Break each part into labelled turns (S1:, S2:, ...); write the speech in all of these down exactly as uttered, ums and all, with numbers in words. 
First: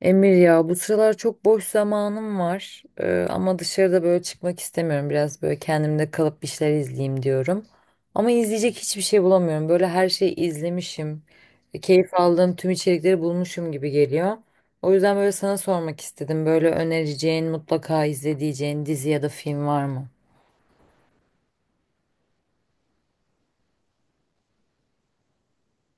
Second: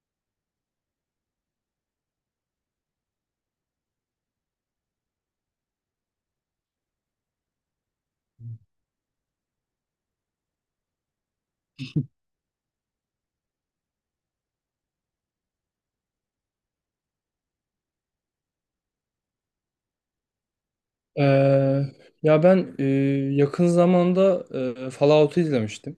S1: Emir, ya bu sıralar çok boş zamanım var. Ee, ama dışarıda böyle çıkmak istemiyorum, biraz böyle kendimde kalıp bir şeyler izleyeyim diyorum, ama izleyecek hiçbir şey bulamıyorum, böyle her şeyi izlemişim. E, keyif aldığım tüm içerikleri bulmuşum gibi geliyor. O yüzden böyle sana sormak istedim, böyle önereceğin, mutlaka izleyeceğin dizi ya da film var mı?
S2: Eee, ya ben eee, yakın zamanda eee, Fallout'u izlemiştim.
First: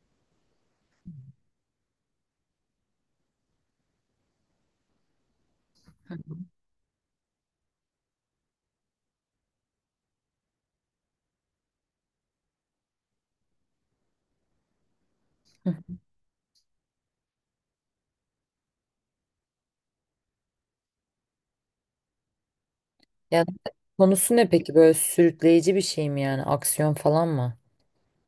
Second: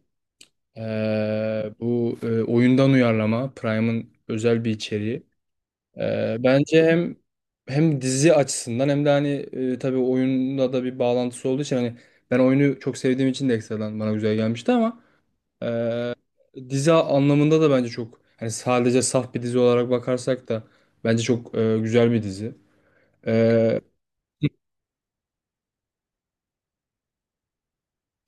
S2: Eee, bu eee, oyundan uyarlama, Prime'ın özel bir içeriği. Eee, bence hem hem dizi açısından hem de hani eee, tabii oyunda da bir bağlantısı olduğu için hani ben oyunu çok sevdiğim için de ekstradan bana güzel gelmişti, ama
S1: Hı.
S2: eee, dizi anlamında da bence çok hani sadece saf bir dizi olarak bakarsak da bence çok eee, güzel bir dizi.
S1: Yani konusu ne peki, böyle sürükleyici bir şey mi, yani aksiyon falan mı?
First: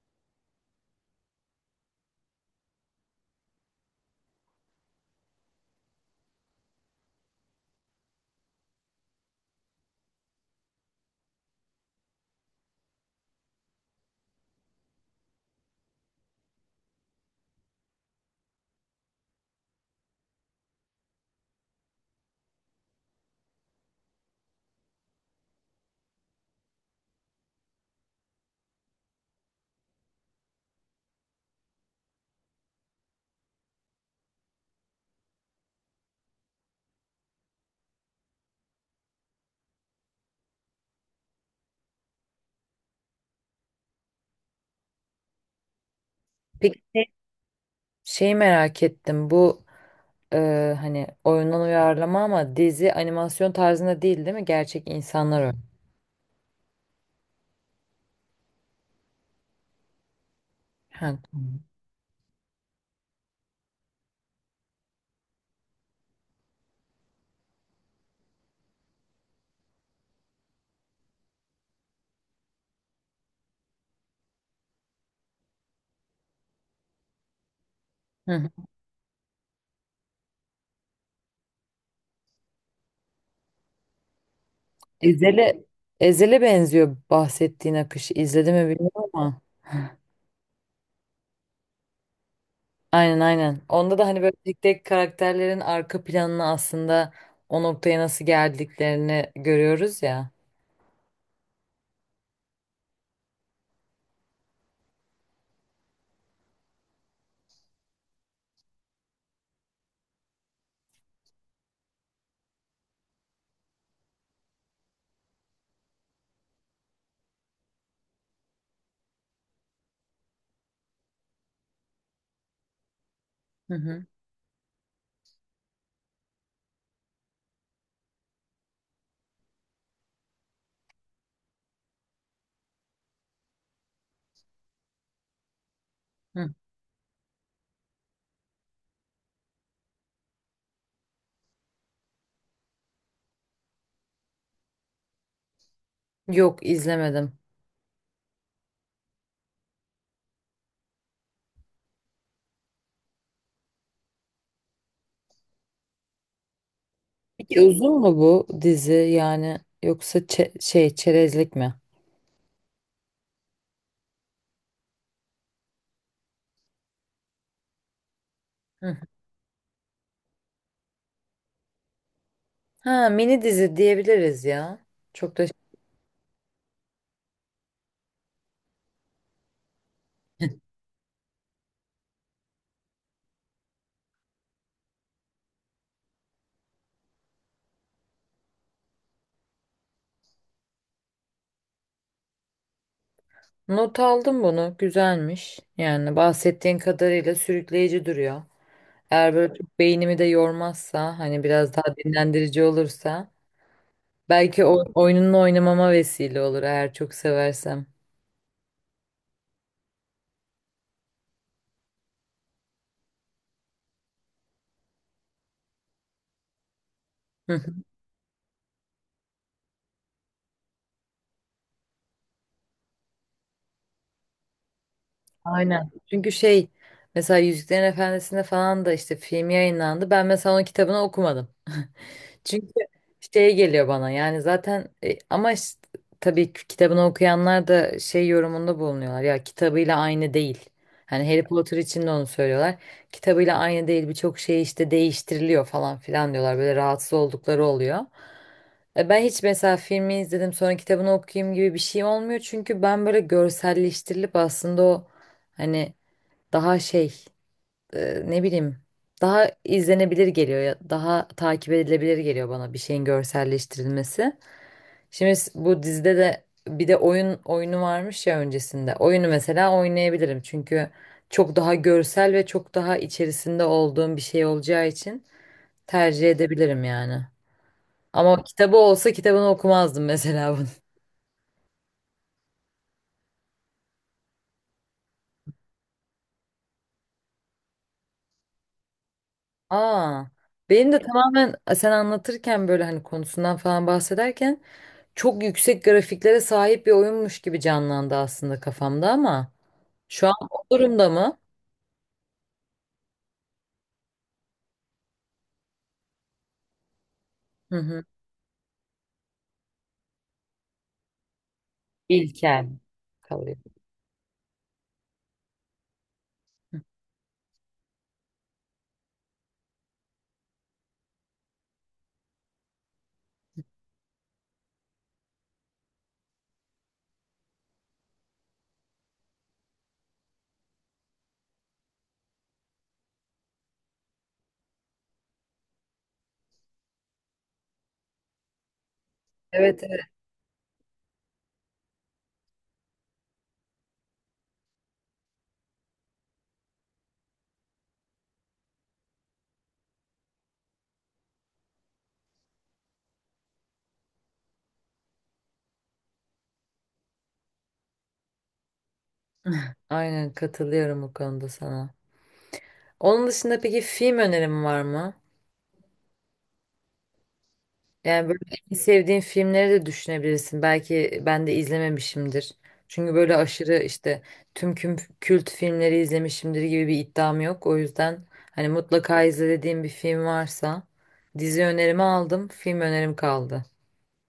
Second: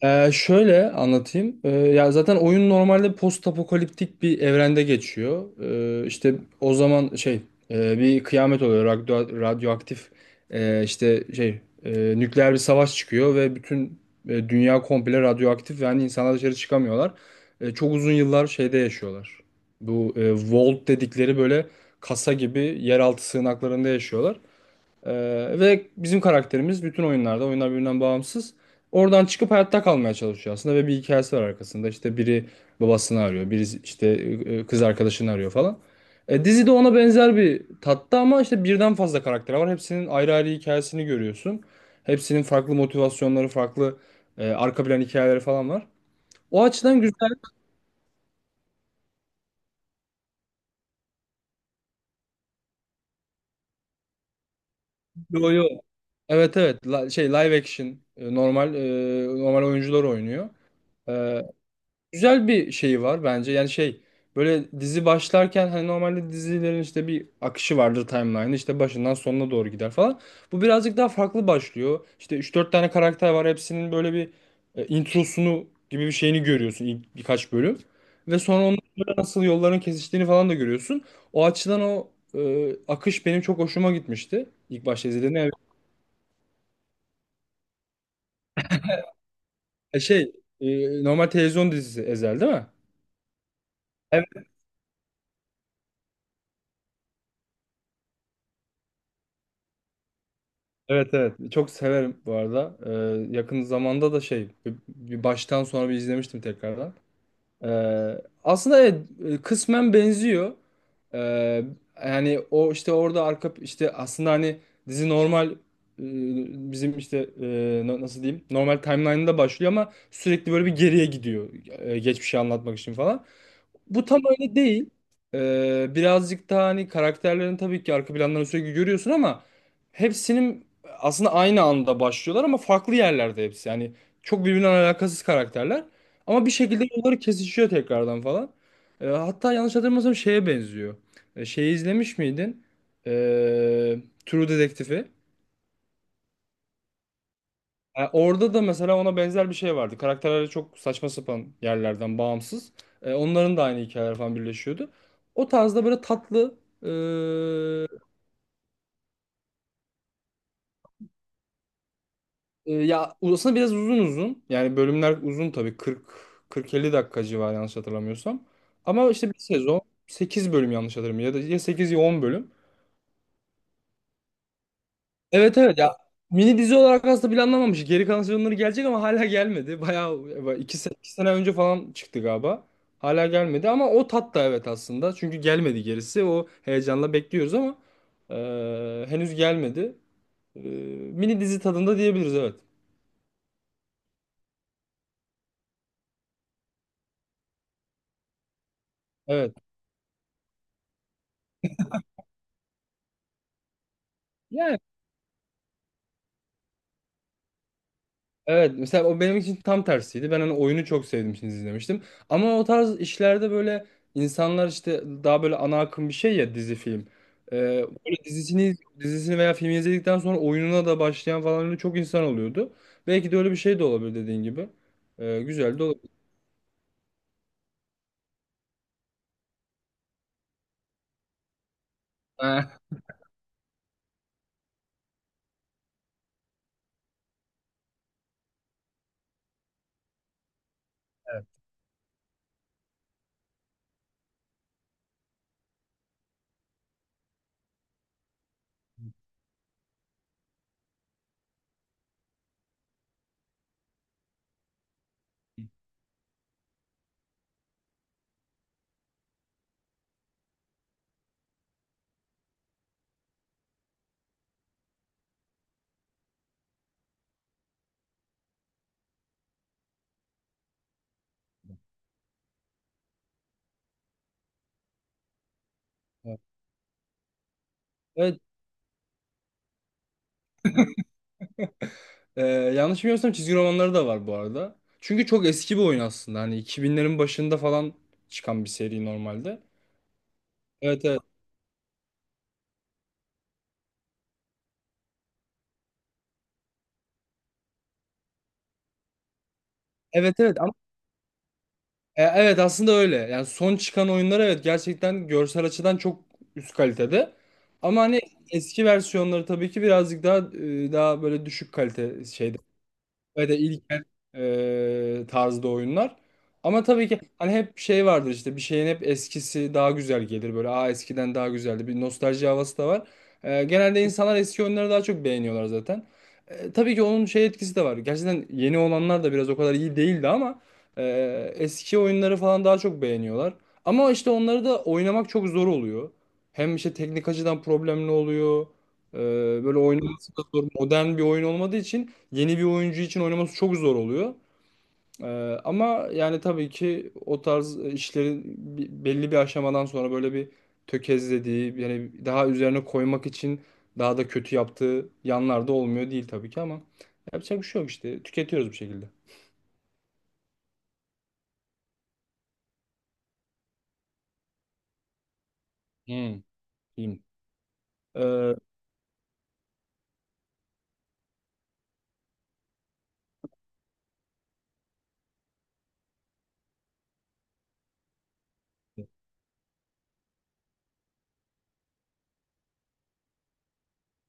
S2: Ee, şöyle anlatayım. Ee, ya zaten oyun normalde post apokaliptik bir evrende geçiyor. Ee, işte o zaman şey e, bir kıyamet oluyor. Radyo, radyoaktif e, işte şey e, nükleer bir savaş çıkıyor ve bütün e, dünya komple radyoaktif, yani insanlar dışarı çıkamıyorlar. E, çok uzun yıllar şeyde yaşıyorlar. Bu e, vault dedikleri böyle kasa gibi yeraltı sığınaklarında yaşıyorlar. Ee, Ve bizim karakterimiz bütün oyunlarda, oyunlar birbirinden bağımsız. Oradan çıkıp hayatta kalmaya çalışıyor aslında ve bir hikayesi var arkasında. İşte biri babasını arıyor, biri işte e, kız arkadaşını arıyor falan. E, dizi de ona benzer bir tatta ama işte birden fazla karakter var. Hepsinin ayrı ayrı hikayesini görüyorsun. Hepsinin farklı motivasyonları, farklı e, arka plan hikayeleri falan var. O
S1: Peki
S2: açıdan
S1: şey
S2: güzel.
S1: şey merak ettim bu, e, hani oyundan uyarlama ama dizi animasyon tarzında değil değil mi? Gerçek insanlar
S2: Yo
S1: oynuyor.
S2: yo. Evet evet. La- şey live action, e, normal e, normal oyuncular oynuyor.
S1: Ha,
S2: E,
S1: tamam.
S2: Güzel bir şeyi var bence. Yani şey böyle dizi başlarken hani normalde dizilerin işte bir akışı vardır, timeline işte başından sonuna doğru gider falan. Bu birazcık daha farklı başlıyor. İşte üç dört tane karakter var, hepsinin böyle bir e, introsunu gibi bir şeyini görüyorsun ilk birkaç bölüm.
S1: Hı
S2: Ve
S1: hı.
S2: sonra onların böyle nasıl yolların kesiştiğini falan da görüyorsun. O açıdan o e, akış benim çok hoşuma gitmişti İlk başta izlediğimde. Yani
S1: Ezel'e Ezel'e benziyor bahsettiğin akış. İzledi mi bilmiyorum ama.
S2: e, şey e, normal televizyon dizisi Ezel, değil mi?
S1: Aynen, aynen. Onda da hani böyle tek tek karakterlerin arka planını, aslında o noktaya nasıl geldiklerini görüyoruz ya.
S2: Evet evet, çok severim bu arada. Ee, yakın zamanda da şey bir bir baştan sonra bir izlemiştim tekrardan. Ee, Aslında evet, e, kısmen benziyor. Ee, Yani o işte orada arka işte aslında hani dizi normal, e, bizim işte e, na- nasıl diyeyim, normal timeline'da başlıyor ama sürekli böyle bir geriye gidiyor e, geçmişi anlatmak için falan.
S1: Hı hı.
S2: Bu tam öyle değil. Ee, birazcık daha hani karakterlerin tabii ki arka planlarını sürekli görüyorsun ama hepsinin aslında aynı anda başlıyorlar ama farklı yerlerde hepsi. Yani çok birbirinden alakasız karakterler ama bir
S1: Hı.
S2: şekilde yolları kesişiyor tekrardan falan. Ee, hatta yanlış hatırlamıyorsam şeye benziyor. Ee, şeyi izlemiş miydin? Ee, True Detective'i.
S1: Yok, izlemedim.
S2: E, Orada da mesela ona benzer bir şey vardı. Karakterler çok saçma sapan yerlerden bağımsız. E, onların da aynı hikayeler falan birleşiyordu. O tarzda böyle tatlı. e,
S1: Peki uzun mu bu dizi, yani yoksa çe- şey çerezlik mi?
S2: e, Ya aslında biraz uzun uzun. Yani bölümler uzun tabii. kırk kırk elli dakika civarı yanlış hatırlamıyorsam.
S1: Hı.
S2: Ama işte bir sezon sekiz bölüm, yanlış hatırlamıyorum, ya da ya sekiz ya on bölüm.
S1: Ha, mini dizi diyebiliriz ya. Çok da
S2: Evet evet, ya mini dizi olarak aslında planlanmamış. Geri kalan sezonları gelecek ama hala gelmedi. Bayağı iki, se- iki sene önce falan çıktı galiba. Hala gelmedi ama o tat da evet aslında. Çünkü gelmedi gerisi. O heyecanla bekliyoruz ama e, henüz gelmedi. E, Mini dizi tadında diyebiliriz, evet.
S1: Not aldım bunu. Güzelmiş. Yani bahsettiğin kadarıyla sürükleyici duruyor. Eğer böyle
S2: Evet.
S1: çok beynimi de yormazsa, hani biraz daha dinlendirici olursa, belki
S2: Yani,
S1: o oyununu oynamama vesile olur eğer çok seversem.
S2: Evet, mesela o benim için tam tersiydi. Ben hani oyunu çok sevdim için izlemiştim. Ama o tarz işlerde böyle insanlar işte daha böyle ana akım bir şey, ya dizi, film.
S1: Hı hı.
S2: Ee, Böyle dizisini dizisini veya filmi izledikten sonra oyununa da başlayan falan öyle çok insan oluyordu. Belki de öyle bir şey de olabilir dediğin gibi. Ee, güzel de
S1: Aynen.
S2: olabilir.
S1: Çünkü şey, mesela Yüzüklerin Efendisi'nde falan da işte film yayınlandı. Ben mesela onun kitabını okumadım. Çünkü
S2: Ha.
S1: şey geliyor bana, yani zaten e, ama işte, tabii ki kitabını okuyanlar da şey yorumunda bulunuyorlar ya, kitabıyla aynı değil. Hani Harry Potter için de onu söylüyorlar. Kitabıyla aynı değil, birçok şey işte değiştiriliyor falan filan diyorlar. Böyle rahatsız oldukları oluyor. E, Ben hiç mesela filmi izledim sonra kitabını okuyayım gibi bir şeyim olmuyor. Çünkü ben böyle görselleştirilip aslında o hani daha şey e, ne bileyim daha izlenebilir geliyor ya, daha takip edilebilir geliyor bana bir şeyin görselleştirilmesi. Şimdi s- bu dizide de bir de oyun oyunu varmış ya öncesinde. Oyunu mesela oynayabilirim çünkü çok daha görsel ve çok daha içerisinde olduğum bir şey olacağı için tercih edebilirim yani.
S2: Evet,
S1: Ama kitabı olsa kitabını okumazdım mesela bunu.
S2: e, yanlış bilmiyorsam çizgi romanları da var bu arada. Çünkü çok eski bir oyun aslında. Hani iki binlerin başında falan çıkan bir seri normalde.
S1: Aa, benim de
S2: Evet evet.
S1: tamamen sen anlatırken, böyle hani konusundan falan bahsederken çok yüksek grafiklere sahip bir oyunmuş gibi canlandı aslında kafamda, ama şu an
S2: Evet evet.
S1: o durumda mı?
S2: E, Evet, aslında öyle. Yani son çıkan oyunlar evet gerçekten görsel açıdan çok üst kalitede.
S1: Hı
S2: Ama
S1: hı.
S2: hani eski versiyonları tabii ki birazcık daha e, daha böyle düşük kalite şeyde
S1: İlkel
S2: ve
S1: kalıyor.
S2: de ilkel e, tarzda oyunlar. Ama tabii ki hani hep şey vardır, işte bir şeyin hep eskisi daha güzel gelir, böyle aa eskiden daha güzeldi, bir nostalji havası da var. E, genelde insanlar eski oyunları daha çok beğeniyorlar zaten. E, tabii ki onun şey etkisi de var. Gerçekten yeni olanlar da biraz o kadar iyi değildi ama e, eski oyunları falan daha çok beğeniyorlar. Ama işte onları da oynamak çok zor oluyor. Hem işte teknik açıdan problemli oluyor. E, Böyle
S1: Evet, evet.
S2: oynaması da zor. Modern bir oyun olmadığı için yeni bir oyuncu için oynaması çok zor oluyor. Ee, Ama yani tabii ki o tarz işlerin bi- belli bir aşamadan sonra böyle bir tökezlediği, yani daha üzerine koymak için daha da kötü yaptığı yanlar da olmuyor değil tabii ki, ama yapacak bir şey yok işte, tüketiyoruz bir şekilde.
S1: Aynen katılıyorum bu konuda sana. Onun dışında peki film önerim var mı?
S2: Hmm. Diyeyim.
S1: Yani böyle
S2: Ee,
S1: en sevdiğin filmleri de düşünebilirsin. Belki ben de izlememişimdir. Çünkü böyle aşırı işte tüm küm- kült filmleri izlemişimdir gibi bir iddiam yok. O yüzden hani mutlaka izle dediğim bir film varsa, dizi önerimi aldım, film önerim kaldı.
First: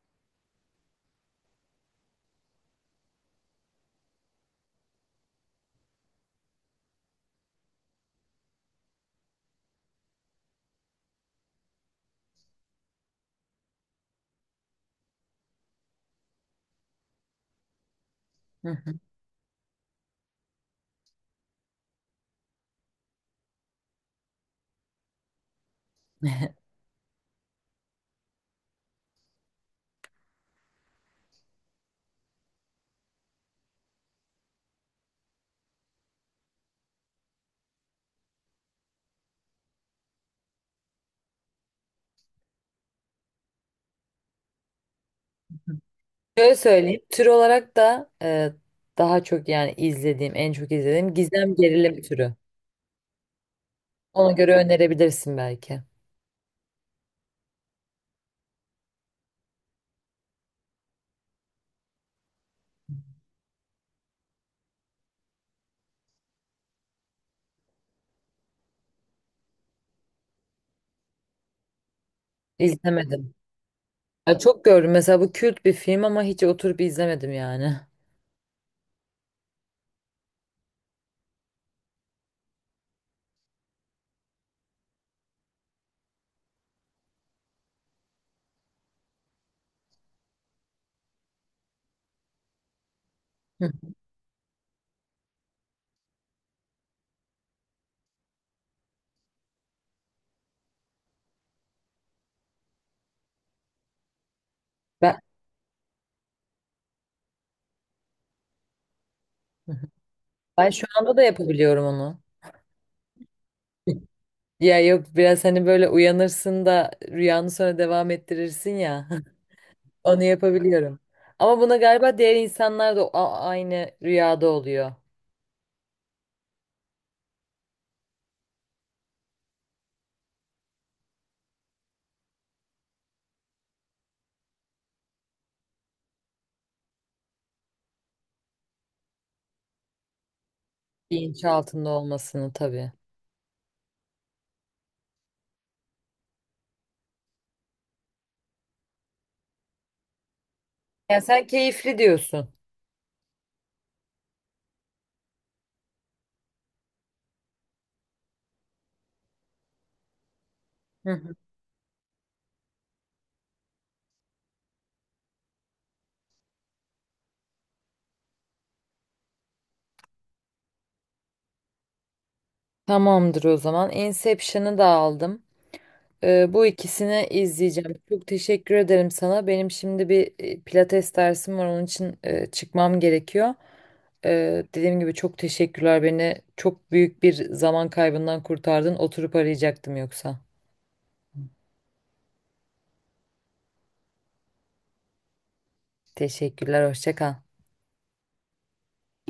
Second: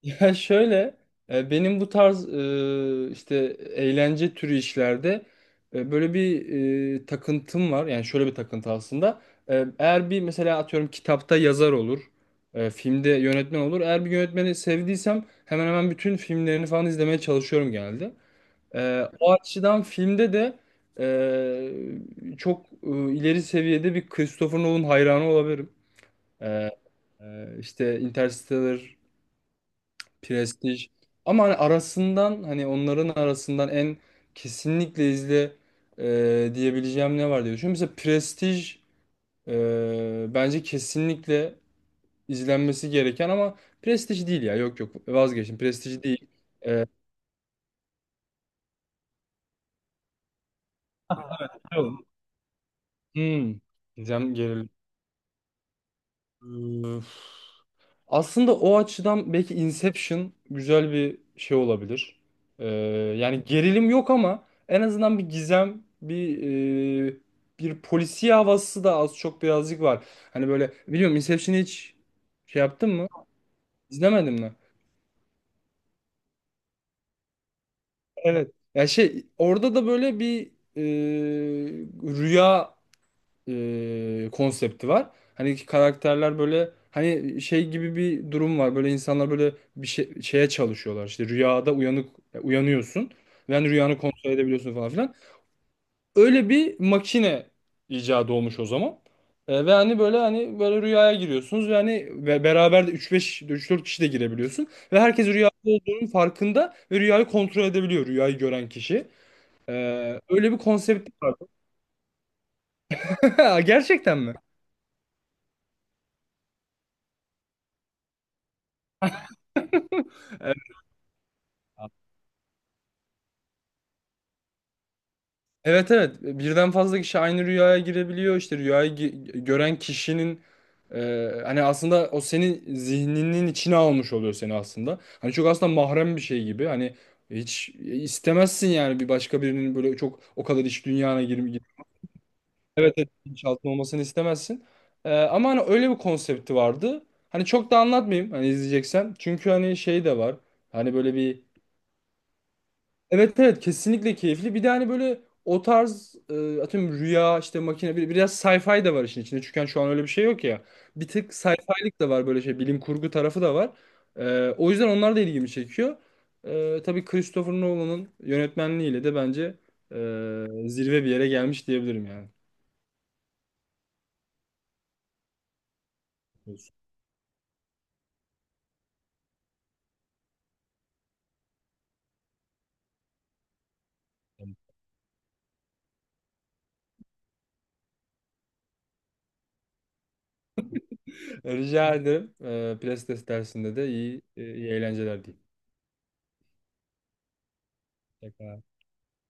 S2: Ya şöyle, e, benim bu tarz e, işte eğlence türü işlerde e, böyle bir e, takıntım var. Yani şöyle bir takıntı aslında. E, eğer bir mesela atıyorum kitapta yazar olur, e, filmde yönetmen olur. Eğer bir yönetmeni sevdiysem hemen hemen bütün filmlerini falan izlemeye çalışıyorum genelde.
S1: Hı hı.
S2: E, o açıdan filmde de e, çok e, ileri seviyede bir Christopher Nolan hayranı olabilirim. E, e, işte Interstellar, Prestij. Ama hani arasından, hani onların arasından en kesinlikle izle e, diyebileceğim ne var diye düşünüyorum. Mesela Prestij e, bence kesinlikle izlenmesi gereken, ama Prestij değil ya. Yok yok, vazgeçtim. Prestij değil.
S1: Şöyle
S2: E,
S1: söyleyeyim. Tür olarak da e, daha çok yani izlediğim, en çok izlediğim gizem gerilim
S2: Yok.
S1: türü.
S2: hmm.
S1: Ona
S2: Gizem
S1: göre önerebilirsin belki.
S2: gerildi. Aslında o açıdan belki Inception güzel bir şey olabilir. Ee, Yani gerilim yok ama en azından bir gizem, bir e, bir polisiye havası da az çok birazcık var. Hani böyle biliyorum, Inception'ı hiç şey yaptın mı?
S1: İzlemedim.
S2: İzlemedin
S1: Ya
S2: mi?
S1: çok gördüm. Mesela bu kült bir film ama hiç oturup izlemedim yani.
S2: Evet. Ya şey orada da böyle bir e, rüya e, konsepti var. Hani karakterler böyle hani şey gibi bir durum var. Böyle insanlar böyle bir şey, şeye çalışıyorlar. İşte rüyada uyanık, e, uyanıyorsun. Ve hani
S1: Hı.
S2: rüyanı kontrol edebiliyorsun falan filan. Öyle bir makine icadı olmuş o zaman. E, ve hani böyle, hani böyle rüyaya giriyorsunuz ve hani ve beraber de üç beş üç dört kişi de girebiliyorsun ve
S1: Ben,
S2: herkes rüyada olduğunun farkında ve rüyayı kontrol edebiliyor rüyayı gören kişi. E, Öyle bir
S1: ben şu
S2: konsept
S1: anda da
S2: var.
S1: yapabiliyorum onu.
S2: Gerçekten mi?
S1: Ya yok, biraz hani böyle uyanırsın da rüyanı sonra devam ettirirsin ya. Onu
S2: Evet.
S1: yapabiliyorum. Ama buna galiba diğer insanlar da a- aynı rüyada oluyor.
S2: Evet evet, birden fazla kişi aynı rüyaya girebiliyor işte, rüyayı gi- gören kişinin e, hani aslında o senin zihninin içine almış oluyor seni aslında. Hani çok aslında mahrem bir şey gibi hani, hiç istemezsin yani bir başka birinin böyle çok o kadar iç dünyana
S1: Bilinç
S2: girme.
S1: altında olmasını tabii.
S2: Evet evet, bilinçaltında olmasını istemezsin. E, ama hani öyle bir konsepti vardı. Hani çok da anlatmayayım hani, izleyeceksen çünkü hani şey de var, hani böyle
S1: Yani
S2: bir.
S1: sen keyifli diyorsun.
S2: Evet evet, kesinlikle keyifli. Bir de hani böyle o tarz e, atıyorum rüya işte makine, bir- biraz sci-fi de var işin içinde. Çünkü hani şu an öyle bir şey yok ya. Bir
S1: Hı
S2: tık
S1: hı.
S2: sci-fi'lik de var, böyle şey, bilim kurgu tarafı da var. E, o yüzden onlar da ilgimi çekiyor. E, tabii Christopher Nolan'ın yönetmenliğiyle de bence e, zirve bir yere gelmiş diyebilirim yani.
S1: Tamamdır o zaman. Inception'ı da aldım. Ee, bu
S2: Olsun.
S1: ikisini izleyeceğim. Çok teşekkür ederim sana. Benim şimdi bir e, pilates dersim var. Onun için e, çıkmam gerekiyor. Ee, dediğim gibi çok teşekkürler. Beni çok büyük bir zaman kaybından kurtardın. Oturup arayacaktım yoksa.
S2: Rica ederim. E, Plastes dersinde de iyi, e, iyi eğlenceler diyeyim.
S1: Teşekkürler. Hoşça kal.
S2: Tekrar